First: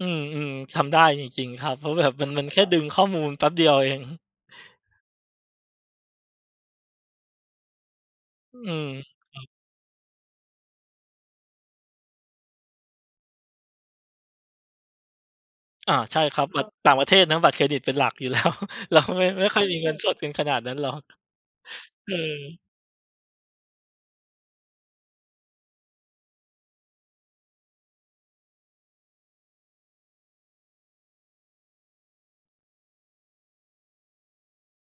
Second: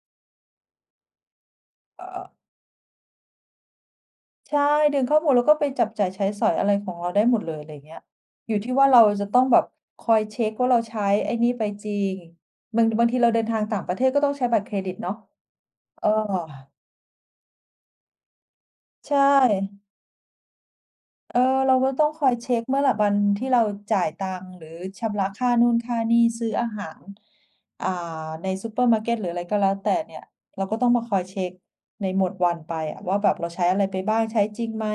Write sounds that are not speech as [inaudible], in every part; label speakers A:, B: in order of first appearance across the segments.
A: อืม ๆ ทำได้จริง ๆ ครับ เพราะแบบมัน มัน แค่ดึงข้อมูลแป๊บเดียวเอง
B: ใช่ ดึงข้อมูล แล้วก็ไปจับจ่ายใช้สอยอะไรของเราได้หมดเลย อะไรเงี้ย อย
A: อ
B: ู่
A: ื
B: ที่ว่
A: ม
B: าเราจะต้อง
A: ๆ
B: แบบคอยเช็กว่าเราใช้ไอ้นี่ไปจริง บางที บางทีเราเดินทางต่างประเทศก็ต้องใช้บัตรเครดิตเนาะ
A: อา
B: เออ
A: ใช่ครับ บัตรต่างประเทศนะบัตรเครดิตเป็นหลักอยู่ แล้ว แล้ว
B: ใช
A: ไม่ ไม่ค่อย มี
B: ่
A: เงินสดกันขนาดนั้นหรอก
B: เออ เราก็ต้องคอยเช็
A: เออ
B: กเมื่อแบบวันที่เราจ่ายตังค์ หรือชำระค่านู่นค่านี่ซื้ออาหาร อ่า ในซูเปอร์มาร์เก็ตหรืออะไรก็แล้วแต่เนี่ย เราก็ต้องมาคอยเช็กในหมดวันไปอะว่า แบบเราใช้อะไรไปบ้าง ใช้จริงไหม?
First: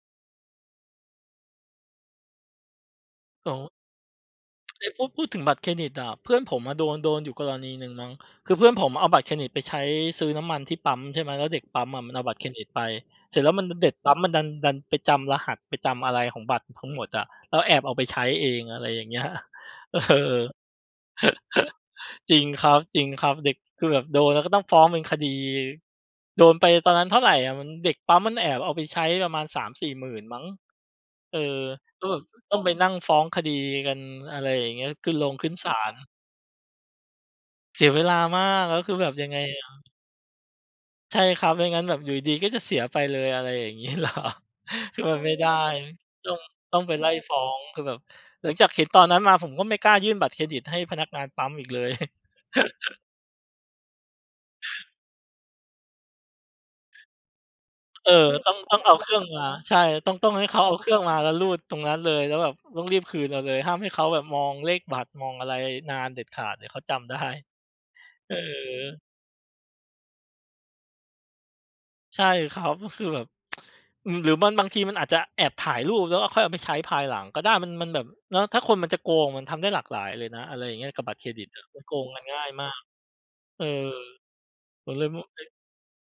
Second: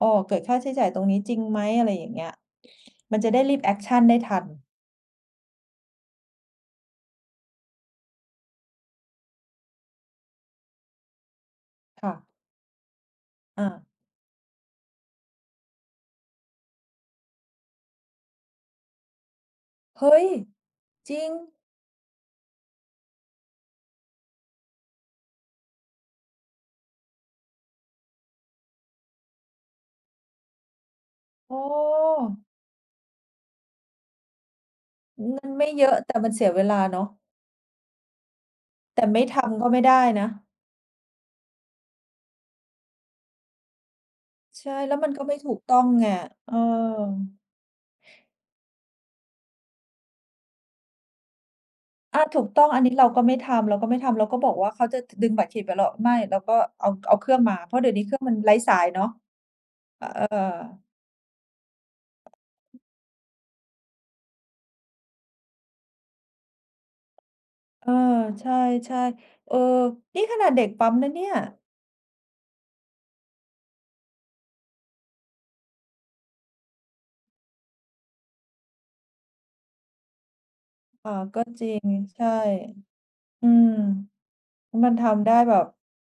B: อ้อ เกิดค่าใช้จ่ายตรงนี้จริงไหม? อะไรอย่างเงี้ย มันจะได้
A: ส
B: รีบ
A: ง
B: แอกชันได้ทัน
A: เอ๊ะ พูด พูดถึงบัตรเครดิตอะ เพื่อนผมอะโดน โดนอยู่กรณีหนึ่งมั้ง คือเพื่อนผมอะเอาบัตรเครดิตไปใช้ซื้อน้ำมันที่ปั๊ม ใช่ไหม แล้วเด็กปั๊มอะ
B: ค
A: ม
B: ่
A: ันเอา
B: ะ
A: บัตรเครดิตไป เสร็จแล้วม
B: อ
A: ัน มัน เ
B: า
A: ด็กปั๊มมันดัน ดันไปจำรหัส ไปจำอะไรของบัตรทั้งหมดอะ แล้วแอบเอาไปใช้เอง อะไรอย่างเงี้ย เออ
B: เฮ้ย!
A: [chuckles]
B: จริง?
A: จริงครับ ๆ เด็ก คือแบบโดนแล้วก็ต้องฟ้องเป็นคดี โดนไปตอนนั้นเท่าไรอะ มัน เด็กปั๊มมันแอบเอาไปใช้ประมาณ 30,000-40,000 มั้ง เออ
B: โอ้!
A: ก็แบบต้องไปนั่งฟ้องคดีกัน อะไรอย่างเงี้ย ขึ้น
B: อ
A: โ
B: ื
A: ร
B: อ
A: ง
B: ม
A: ข
B: ั
A: ึ้
B: น
A: น
B: ไม
A: ศ
B: ่
A: า
B: เยอ
A: ล
B: ะ แต่มันเสียเวลาเนาะ
A: เสียเวลามาก แล้วคื
B: แ
A: อ
B: ต่
A: แบบ
B: ไม่
A: ยัง
B: ท
A: ไง
B: ำ
A: อ
B: ก็
A: ะ
B: ไม่ได้นะ
A: ใช่ครับ ไม่งั้นแบบอยู่ดี ๆ ก็จะเสียไปเลย อะไรอย่างงี้ เหรอ?
B: ใช่ แล้
A: ค
B: ว
A: ือ
B: มัน
A: มัน
B: ก็
A: ไม
B: ไ
A: ่
B: ม่
A: ได
B: ถ
A: ้
B: ูกต้องเนี่ย
A: ต้อง
B: เออ
A: ต้องไปไล่ฟ้อง คือแบบหลังจากเห็นตอนนั้นมาผมก็ไม่กล้ายื่นบัตรเครดิตให้พนักงานปั๊มอีกเลย
B: อา ถูกต้อง อันนี้
A: [chuckles]
B: เราก็ไม่ทำ เราก็ไม่ทำ เราก็บอกว่า เขาจะดึงบัตรเครดิตไป เรา "ไม่" แล้วก็เอา เอาเครื่องมา เพราะเดี๋ยวนี้
A: เอ
B: เค
A: อ
B: รื่องมัน
A: ต
B: ไ
A: ้
B: ร
A: อ
B: ้
A: ง
B: ส
A: ต้อ
B: า
A: ง
B: ย
A: เอา
B: เน
A: เค
B: าะ
A: รื่องมา ใช่ แล้
B: เ
A: วต้อง
B: อ
A: ต้องให้เ
B: อ
A: ขาเอาเครื่องมา แล้วรูดตรงนั้นเลย แล้วแบบต้องรีบคืนมาเลย ห้ามให้เขาแบบมองเลขบัตร มองอะไรนานเด็ดขาด เดี๋ยวเขาจำได้
B: เออ
A: เอ
B: ใช่
A: อ
B: ๆ เออ นี่ขนาดเด็กปั๊มนะเนี่ย
A: ใช่ครับ ก็คือแบบ [tsk] อือ หรือมันบางทีมันอาจจะแอบถ่ายรูป แล้วก็ค่อยเอาไปใช้ภายหลังก็ได้ มัน มันแบบเนาะ ถ้าคนมันจะโกงมันทำได้หลากหลายเลยนะ อะไรอย่างเงี้ย กับ
B: อ๋อ
A: บัตร
B: ก
A: เค
B: ็
A: รดิตอะ
B: จริ
A: มัน
B: ง
A: โกงก
B: ใช
A: ัน
B: ่
A: ง่ายมาก
B: อื
A: เอ
B: ม
A: อ ผ
B: มัน
A: มเ
B: ท
A: ลย ม
B: ำได้
A: เฮ่ย
B: แบบ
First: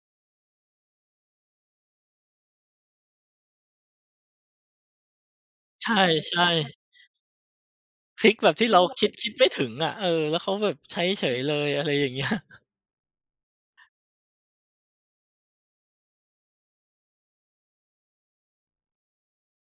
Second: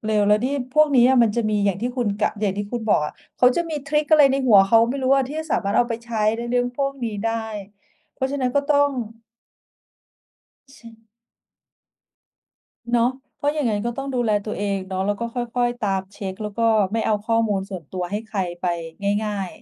B: เร็ว แล้วนี่พวกนี้อะมันจะมีอย่างที่คุณกะ อย่างที่คุณบอกอะ เขาจะมีทริกอะไรในหัวเขาไม่รู้อะ ที่สามารถเอ
A: ใ
B: า
A: ช
B: ไปใช้ใน
A: ่
B: เรื่อง
A: ๆ
B: พวกนี้ได้ เพ
A: ท
B: รา
A: ร
B: ะ
A: ิ
B: ฉ
A: ก
B: ะน
A: แ
B: ั
A: บ
B: ้น
A: บ
B: ก็
A: ที่
B: ต้
A: เร
B: อ
A: า
B: ง
A: คิด คิดไม่ถึงอะ เออ แล้วเขาแบ
B: อ
A: บใช้
B: ช
A: เฉยเลย อะไรอย่าง เงี้ย
B: เนาะ เพราะอย่างงั้นก็ต้องดูแลตัวเองเนาะ แล้วก็ค่อย ๆ ตามเช็ก แล้วก็ไม่เอาข้อมูลส่วนตัวให้ใครไปง่าย ๆ